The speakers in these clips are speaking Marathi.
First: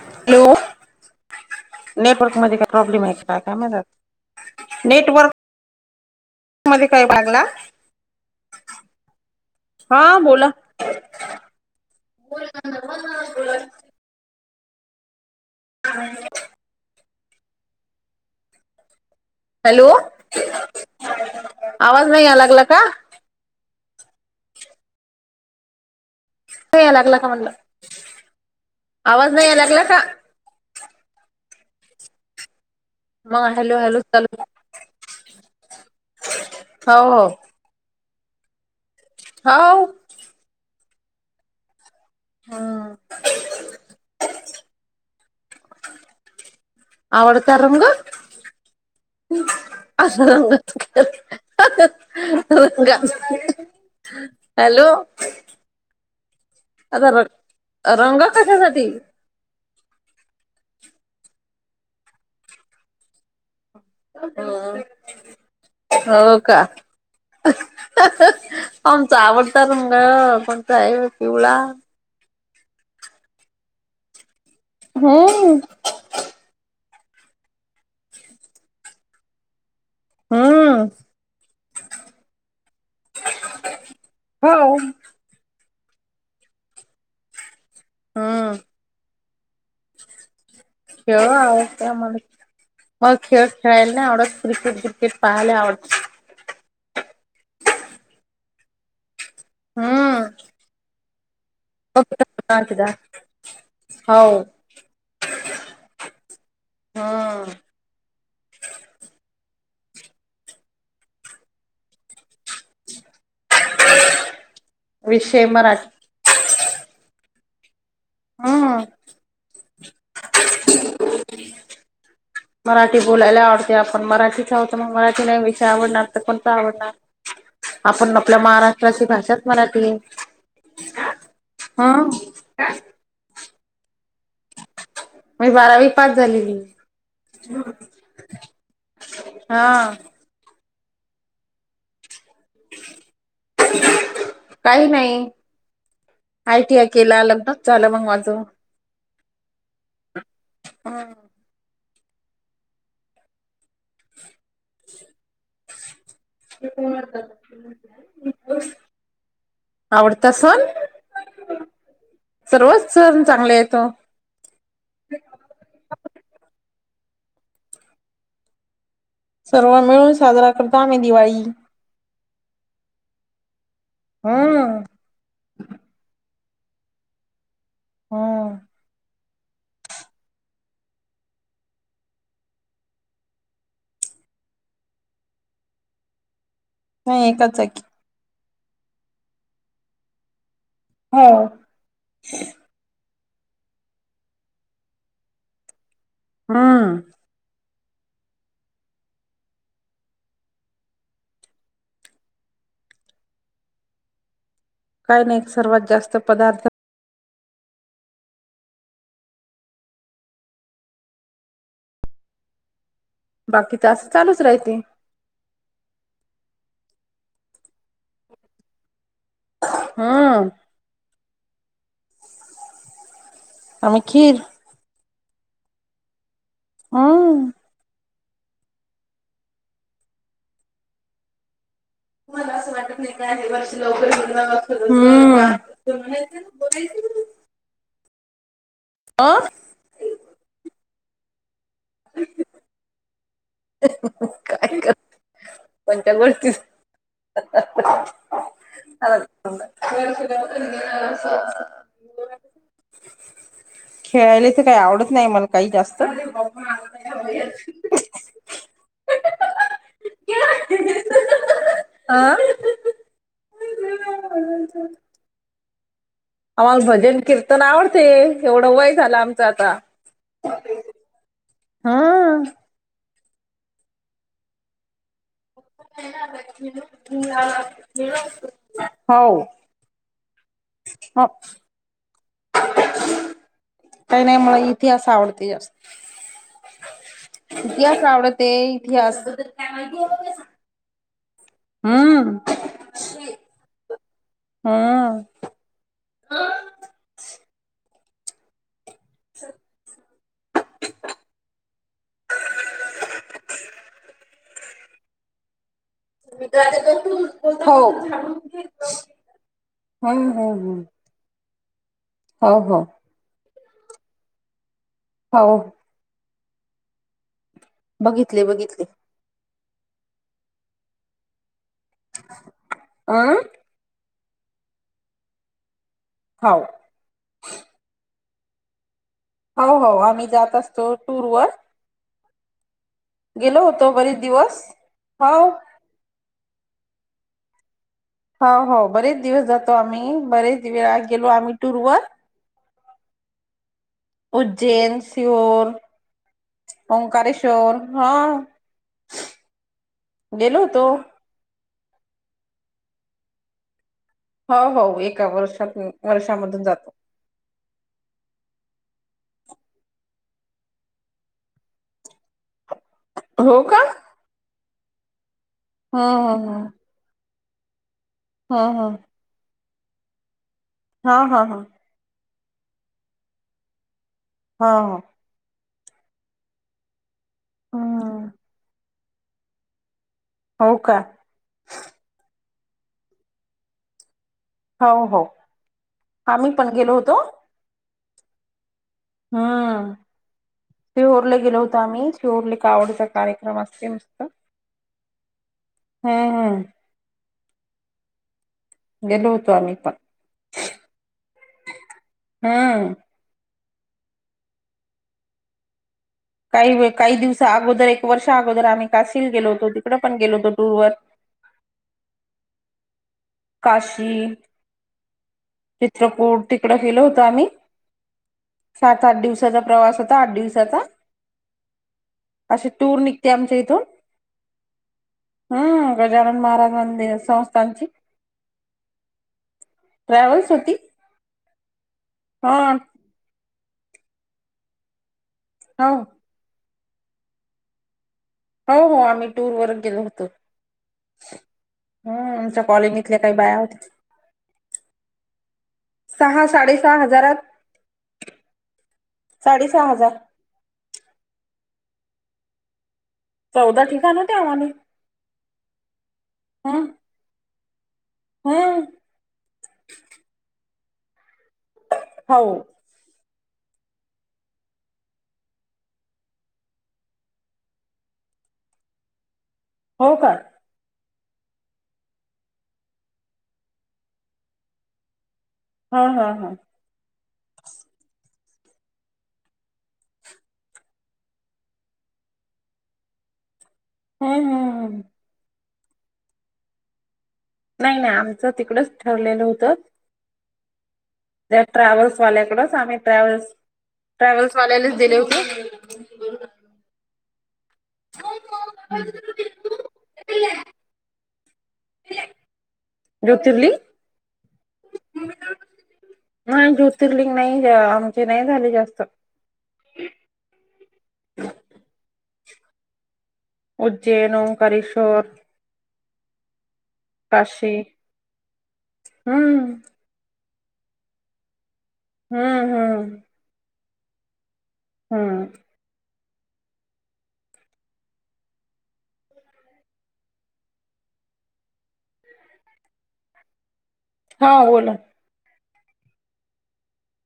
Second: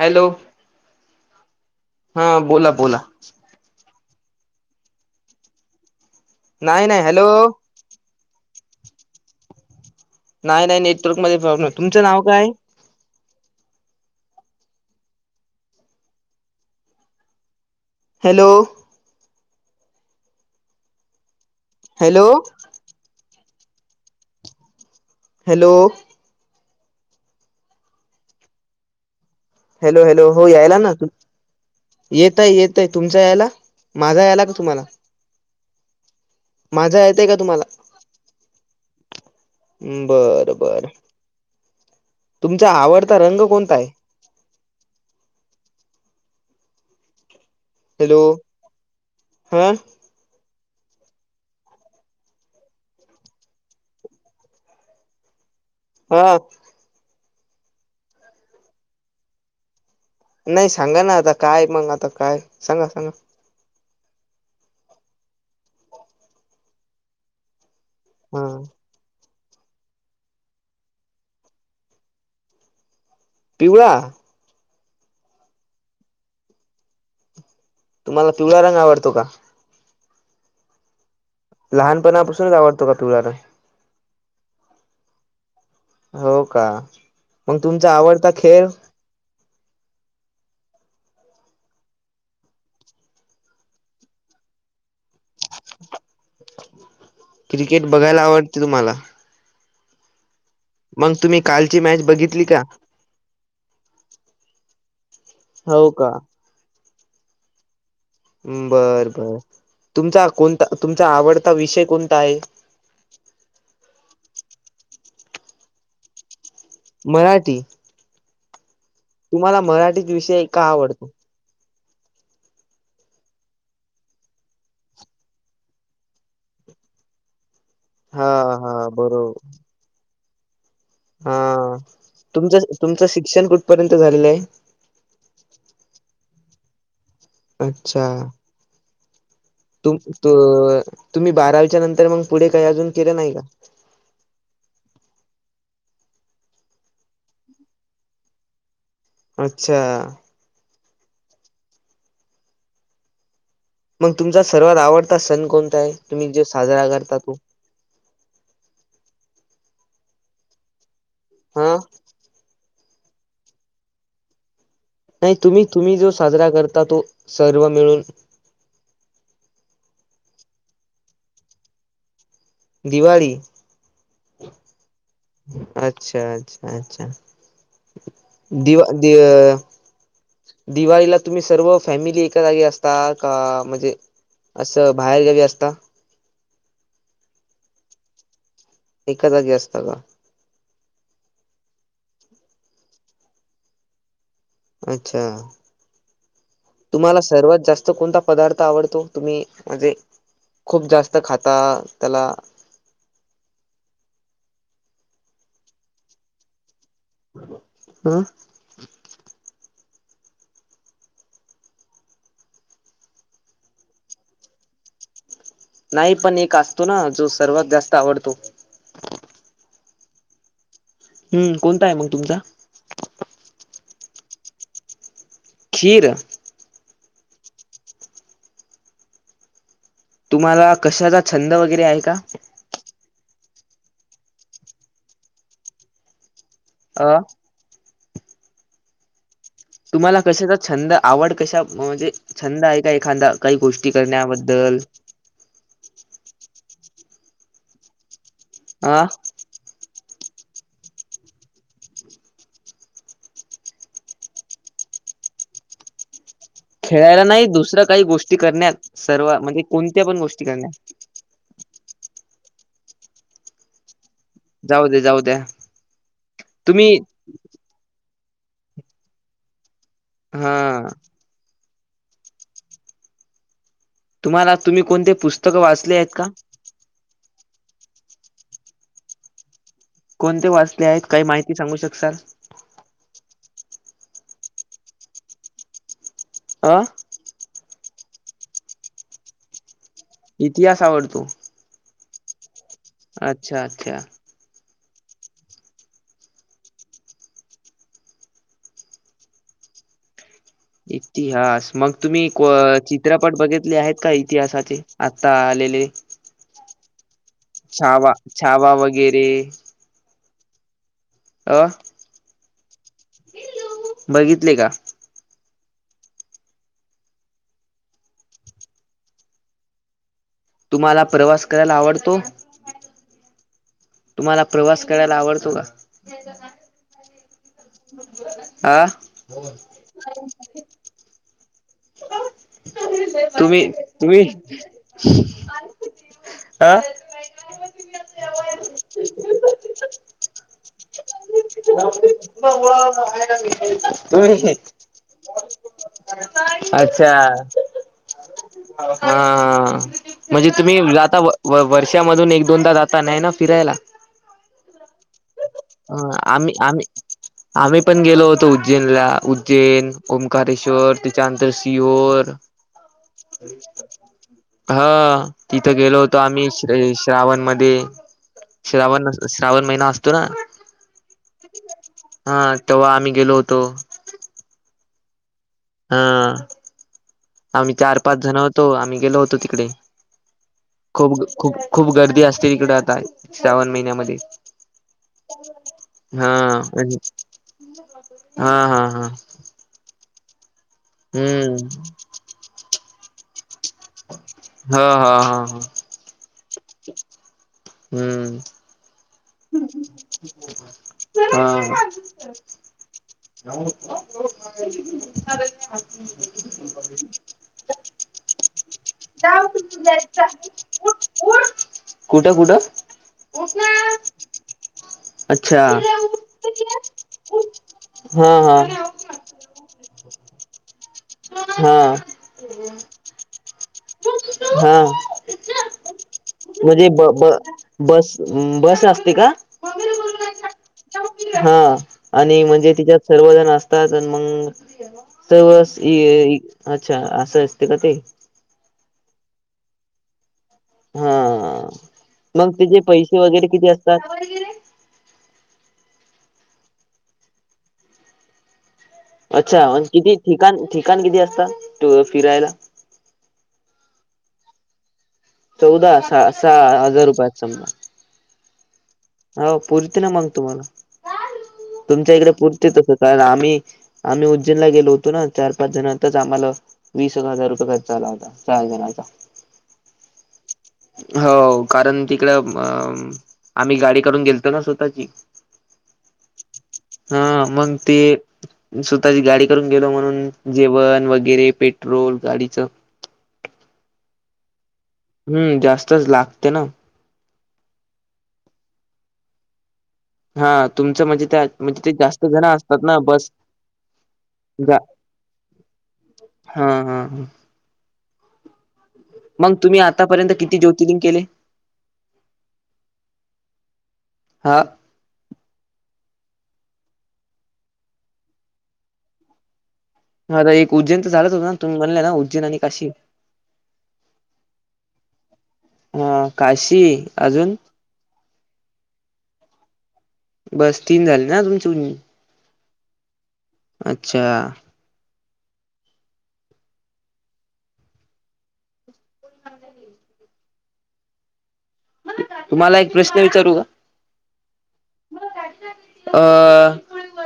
हॅलो हा नेटवर्क मध्ये काय बोला बोला प्रॉब्लेम आहे का? काय माहित आत नेटवर्क मध्ये नाही नाही काय हॅलो लागला हा. बोला नाही नाही नेटवर्क मध्ये प्रॉब्लेम तुमचं नाव काय? [inaudible] [inaudible] हॅलो. हॅलो आवाज हॅलो नाही या लागला का? हॅलो. नाही याय लागला का म्हणलं आवाज नाही यायला लागला का? हॅलो हॅलो हो यायला ना येतोय येतोय तुमचा यायला मग हॅलो हॅलो माझा चालू यायला का तुम्हाला? माझा हो हो येतोय का तुम्हाला? हो बर बर तुमचा आवडता रंग कोणता आहे? [inaudible] आवडता रंग. हॅलो हा [unintelligible] हॅलो. हा. माझा रंग रंग कशासाठी? नाही सांगा ना आता काय मग आता काय सांगा सांगा. अ हो का. हा आमचा आवडता रंग कोणता आहे पिवळा. पिवळा? हम्म. तुम्हाला पिवळा रंग आवडतो का? हम्म. लहान पणापासूनच आवडतो का पिवळा रंग. हो. हो का मग तुमचा आवडता हम्म खेळ. खेळ [unintelligible] मग खेळ खेळायला नाही आवडत क्रिकेट ब्रिकेट पाहाले आवडते. क्रिकेट बघायला आवडते तुम्हाला. हम्म. मंग तुम्ही कालची मॅच बघितली का? [unintelligible] हाव. हव का. हा. बर बर तुमचा कोणता. तुमचा आवडता विषय कोणता आहे. विषय मराठी मराठी हम्. तुम्हाला मराठीत विषय का आवडतो. हम् [unintelligible] मराठी बोलायला आवडते. आपण मराठीच आहतो. मग मराठी नाही विषय आवडणार तर कोणत आवडणार. हा णआपल्या हा महाराष्ट्राची भाषाच बरोबर मराठी आहे. हा. हं तुमचं तुमचं शिक्षण कुठपर्यंत झालेलं आहे. बारावी पाच झालेली. अच्छा. हा तु तुम्ही बारावीच्या नंतर मग पुढे काही अजून केलं. नाही का? काही नाही आयटी, आय केला लग्नच झालं. मग माझं. अच्छा. हम. मग तुमचा सर्वात आवडता सण कोणता आहे. तुम्ही जो साजरा करता तो. आवडता सण हा. सर्वच सण चांगले हो. नाही तुम्ही तुम्ही जो साजरा करता. तो सर्व मिळून सर्व मिळून साजरा करतो आम्ही दिवाळी दिवाळी. हम्म अच्छा अच्छा. अच्छा. हम्म दिवा. दिवाळीला तुम्ही सर्व फॅमिली एका जागी असता. का म्हणजे असं बाहेर गेवी असता. नाही एकच जागी एका जागी असत का? हो. अच्छा. हा. तुम्हाला सर्वात जास्त कोणता पदार्थ आवडतो. तुम्ही म्हणजे खूप जास्त खाता. त्याला काही नाही सर्वात. जास्त पदार्थ हं. बाकी तर असं चालूच राहते. नाही पण एक असतो. ना जो सर्वात जास्त आवडतो. हम्म. हम्म कोणता आहे. मग तुमचा? आखीर. खीर हम. तुम्हाला, कशाचा छंद वगैरे आहे का? मला असं वाटत नाही. का वर्ष लवकर. अ. फ [unintelligible] तुम्हाला कशाचा छंद आवड कशा म्हणजे छंद आहे. का एखादा. काही गोष्टी करण्याबद्दल काय करू? कोणत्या गोष्टी अ [unintelligible] खेळायला, इथे काही आवडत नाही मला काही जास्त. खेळायला नाही. दुसरं काही, गोष्टी करण्यात सर्व. म्हणजे कोणत्या पण गोष्टी करण्यात आ? जाऊ दे, जाऊ द्या. आम्हाला, तुम्ही भजन-कीर्तन आवडते. एवढं वय झालं, आमचं आता. हा हम्म्... तुम्हाला, तुम्ही कोणते पुस्तक वाचले आहेत का? [unintelligible] गेलो असतो, हो. कोणते वाचले आहेत? काही हो माहिती सांगू शकतालं? काही नाही, मला इतिहास आवडते जास्त. आं? इतिहास आवडते, इतिहास. इतिहास, आवडतो. हम्म्... अच्छा-अच्छा. हम्म्. [unintelligible] इतिहास. मग तुम्ही, को चित्रपट बघितले आहेत का इतिहासाचे? आता आलेले. मी, दाद्याचा फोन. छावा, छावा वगैरे. हम्म.. हम्.. हम्. अ..? हो, हो. बघितले का? हा, हो. बघितले-बघितले. तुम्हाला, प्रवास करायला आवडतो? अं तुम्हाला, प्रवास करायला आवडतो का? हो. आ..? हो, हो. आम्ही, जात असतो टूर वर. तुम्ही. गेलो होतो बरेच तुम्ही, दिवस हो आ..? पार्वती, ज्ञानदेव. हो, हो. बरेच दिवस जातो आम्ही. बरेच वेळा गेलो आम्ही टूर वर [unintelligible] [inaudible] उज्जैन, सिओर. [unintelligible] अच्छा. हा हा, म्हणजे गेलो तुम्ही होतो. जाताव? व-वर्षामधून, एक-दोनदा जाता नाही ना फिरायला? हो, हो. एका वर्षातनं, वर्ष आम्ही-आम्ही. आम्ही पण गेलो होतो उज्जैनला उज्जैन ओंकारेश्वर त्याच्यानंतर सिहोर- हो का? हा तिथे गेलो होतो आम्ही हम्म हम्म श- श्रावण म हम्म हम्म श्रावण श्रावण महिना असतो ना. हा.. हा.. हा. हा. तेव्हा, आम्ही गेलो होतो. हा.. हा. हा..., आम्ही चार-पाच हम्म जण होतो. आम्ही गेलो होतो, तिकडे. हो का? खूप. खूप-खूप गर्दी असते तिकडे, आता श्रावण महिन्यामध्ये. हो हो हा आम्ही पण गेलो होतो. हा हा हा. हम्म शिहोरले गेलो हम्म होत आम्ही शिहोरले का आवडीचा कार्यक्रम असतो. ते मस्त हा हा हा ह हम हम. हम्म. गेलो होतो आम्ही पण ह. [inaudible] हम्म. [inaudible] काही काही दिवस अगोदर. एक वर्ष अगोदर. आम्ही काशीला गेलो होतो. तिकडें पण गेलो होतो टूरवर. कुठं कुठं? काशी. अच्छा चित्रकूट तिकड गेलो होतं आम्ही. हा हा सात सात दिवसाचा प्रवास होता. आठ दिवसाचा. हा. असे टूर निघते. आमच्या इथून. ह. हम्म. गजानन महाराजंदि संस्थांची. अम्म बस असते का? ट्रॅव्हल्स होती. ह. आणि हा म्हणजे तिच्यात सर्वजण असतात. मग सवस हो अच्छा, असं असते का ते? हो, हो. आम्ही टूरवर गेलो होतो. हा हम्म. मग आमच्या त्याचे पैसे कॉलनीतल्या काही वगैरे बाया किती होत्या. असतात? सहा, साडे सहा हजारात अच्छा, मण साडेसहा किती हजार ठिकाण, ठिकाण किती असता? फिरायला? चौदा ठिकाण होते आम्हाला. चौदा. सहा सहा हजार रुपयात समजा. हम्म. हो पूर्ती ना मग तुम्हाला. तुमच्या इकडे हो पूर्ती तस. कारण आम्ही आम्ही उज्जैनला गेलो होतो ना. चार पाच जणातच आम्हाला वीस हजार रुपये खर्च आला होता. चार जणचा. हो का? हो कारण तिकडं, अ आम्ही गाडी करून गेलतो ना. स्वतःची. ह. ह. ह. ह. मग ते स्वतःची गाडी करून गेलो म्हणून. जेवण वगैरे, पेट्रोल गाडीचं. हम्म, हम्म, हम्म, हम्म. हम्म. जास्तच लागते ना. नाही नाही. आमचं तिकडच ठरलेलं होतं. हा तुमं म्हणजे त्या म्हणजे ते ट्रॅव्हल्स जास्त जण वाल्याकडच. असतात आम्ही ना बस ट्रॅव्हल्स, ट्रॅव्हल्स वाल्यालाच दिले होते. ह, ह, ह. मग तुम्ही आतापर्यंत किती जोतीलिंग केले. ज्योतिर्लिंग. हा नाही ज्योतिर्लिंग नाही. आमचे नाही झाले जास्त. म आता एक उज्जैनचं झालंच होतं ना. तुम्ही म्हणल्या ना उज्जैन आणि काशी. उज्जैन, ओंकारेश्वर. हा काशी. अजून काशी. हम्म. बस तीन झाले ना तुमची हम्म हम्म. अच्छा. ह. कोण म्हणजे मी [unintelligible] तुम्हाला एक प्रश्न विचारू का? हा बोला. अ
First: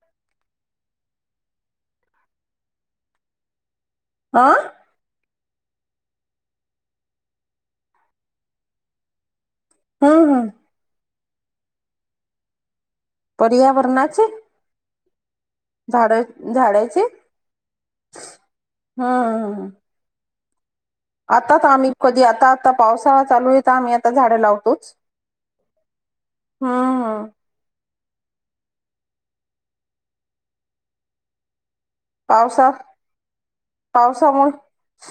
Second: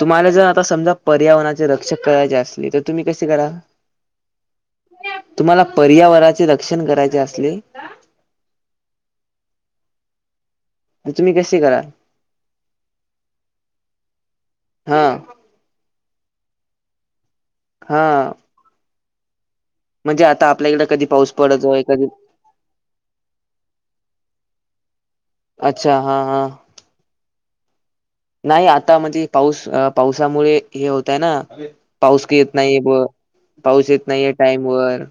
तुम्हाला जर आता समजा पर्यावरणाचे रक्षक करायचे असले तर तुम्ही कसे कराल. अं. तुम्हाला पर्यावराचे रक्षण करायचे असले. हं हं. आणि तुम्ही कसे कराल. पर्यावरणाचे. हा. झाडं झाडाचे. हा. हं हं हं हं. म्हणजे आता आपल्या इकडं कधी पाऊस आता तर पडतोय आम्ही कधी आता आता पावसाळा चालूए तर आम्ही आता झाडं लावतोच. अच्छा हा हा. हम्म नाही आता म्हणजे पाऊस पावसामुळे हे होतंय ना. पाऊस का येत पावसा नाहीय ब पाऊस येत नाहीये पावसामुळे टाइम वर.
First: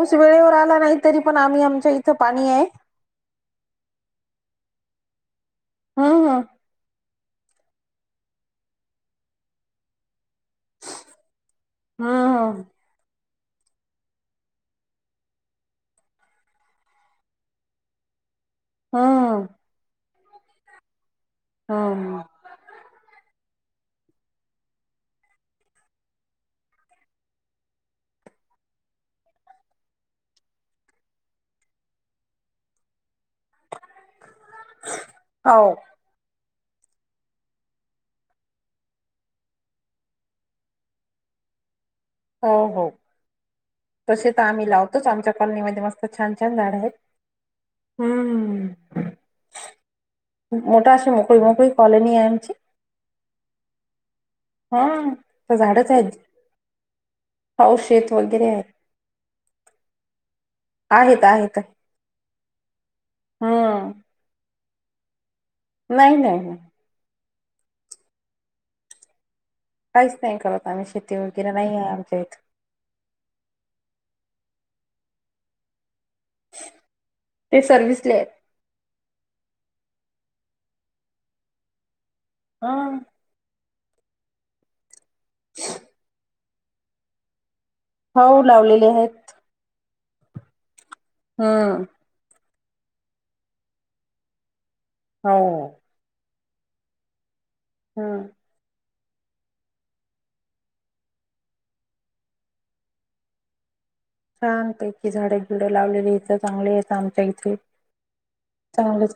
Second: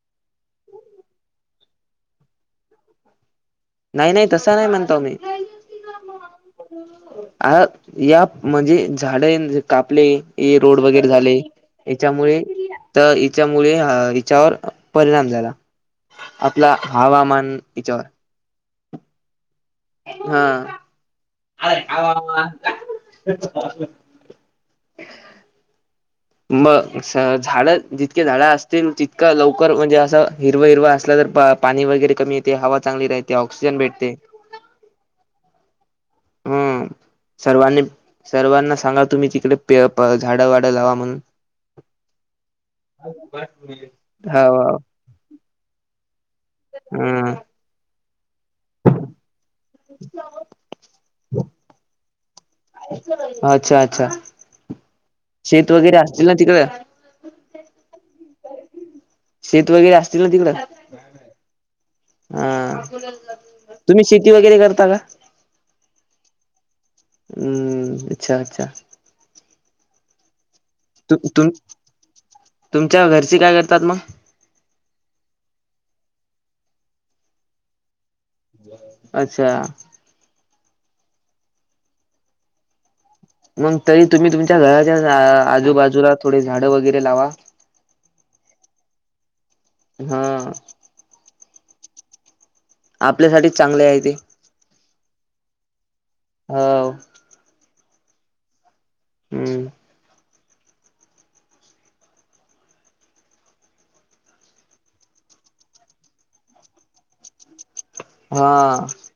ऊस वेळेवर आला नाही तरी पण आम्ही आमच्या इथं पाणी ए नाही नाही तसं नाही म्हणतो मी. हा हा. आ या म्हणजे झाडे कापले हे रोड वगैरे झाले. हेच्यामुळे हम्म त हेच्यामुळे अ हेच्यावर परिणाम झाला. आपला हवामान हेच्यावर. ह ह हा. हम्म मग झाडं जितके झाडं असतील तितकं लवकर म्हणजे असं हिरव हिरव असला तर बा पाणी वगैरे कमी येते हवा चांगली राहते ऑक्सिजन भेटते. हो. हम. सर्वांनी सर्वांना सांगा तुम्ही तिकडे पे प झाडं वाडं लावा म्हणून. [unintelligible] हो हो. [unintelligible] तसे तर आम्ही लावतोच आमच्या कॉलनीमध्ये मस्त छान छान झाडं आहेत. हम्म मोठ अशीे मोकळी मुकळी कॉलनी आहे आमची अच्छा अच्छा! हा तर शेत झाडंच वगैरे आहेत असतील ना तिकडं पाऊस शेत वगैरे आहे. शेत वगैरे असतील ना तिकडं. आहेत आहेत हा हम्म तुम्ही शेती वगैरे करता का. नाही नाही. हम्म अच्छा अच्छा. काहीच नाही करत आम्ही शेती तुम तुम वगैरे नाही आहे आमच्या इथ. तुमच्या घरची काय करतात मग. ते सर्विसले आहेत. अच्छा! हा. मग तरी तुम्ही तुमच्या घराच्या आजूबाजूला थोडे झाडं वगैरे लावा. हो लावलेले आहेत. हा. हम. आपल्यासाठी चांगले आहे ते. हो हो हम हम्म छानपैकी झाडे बिडं लावलेली इथं चांगली आहेत आमच्या इथे. हा. चांगले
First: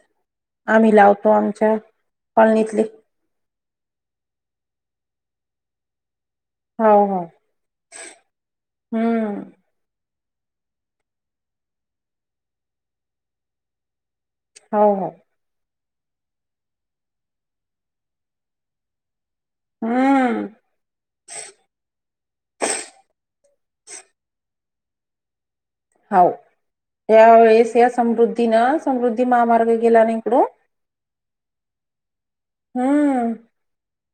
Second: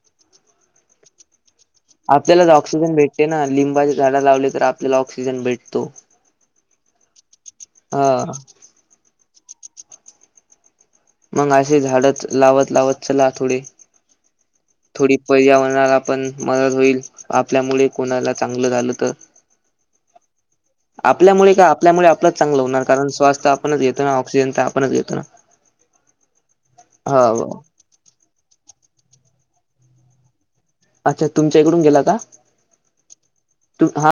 आम्ही लावतो आम आपल्यालाच ऑक्सिजन भेटते ना लिंबाच्या झाड लावले तर आपल्याला ऑक्सिजन भेटतो. हाव हाव हा हम्म मग असे झाडच लावत लावत चला थोडे. हाव हाव थोडी पर्यावरणाला पण मदत होईल आपल्यामुळे कोणाला चांगलं झालं तर हम्म आपल्यामुळे का आपल्यामुळे आपलंच चांगलं होणार कारण स्वास्थ्य आपणच घेतो ना ऑक्सिजन तर आपणच घेतो ना. [inaudible] हाव या हो वेळेस या समृद्धी ना समृद्धी महामार्ग गेला ना इकड. अच्छा तुमच्या इकडून गेला का? हम्म तू हा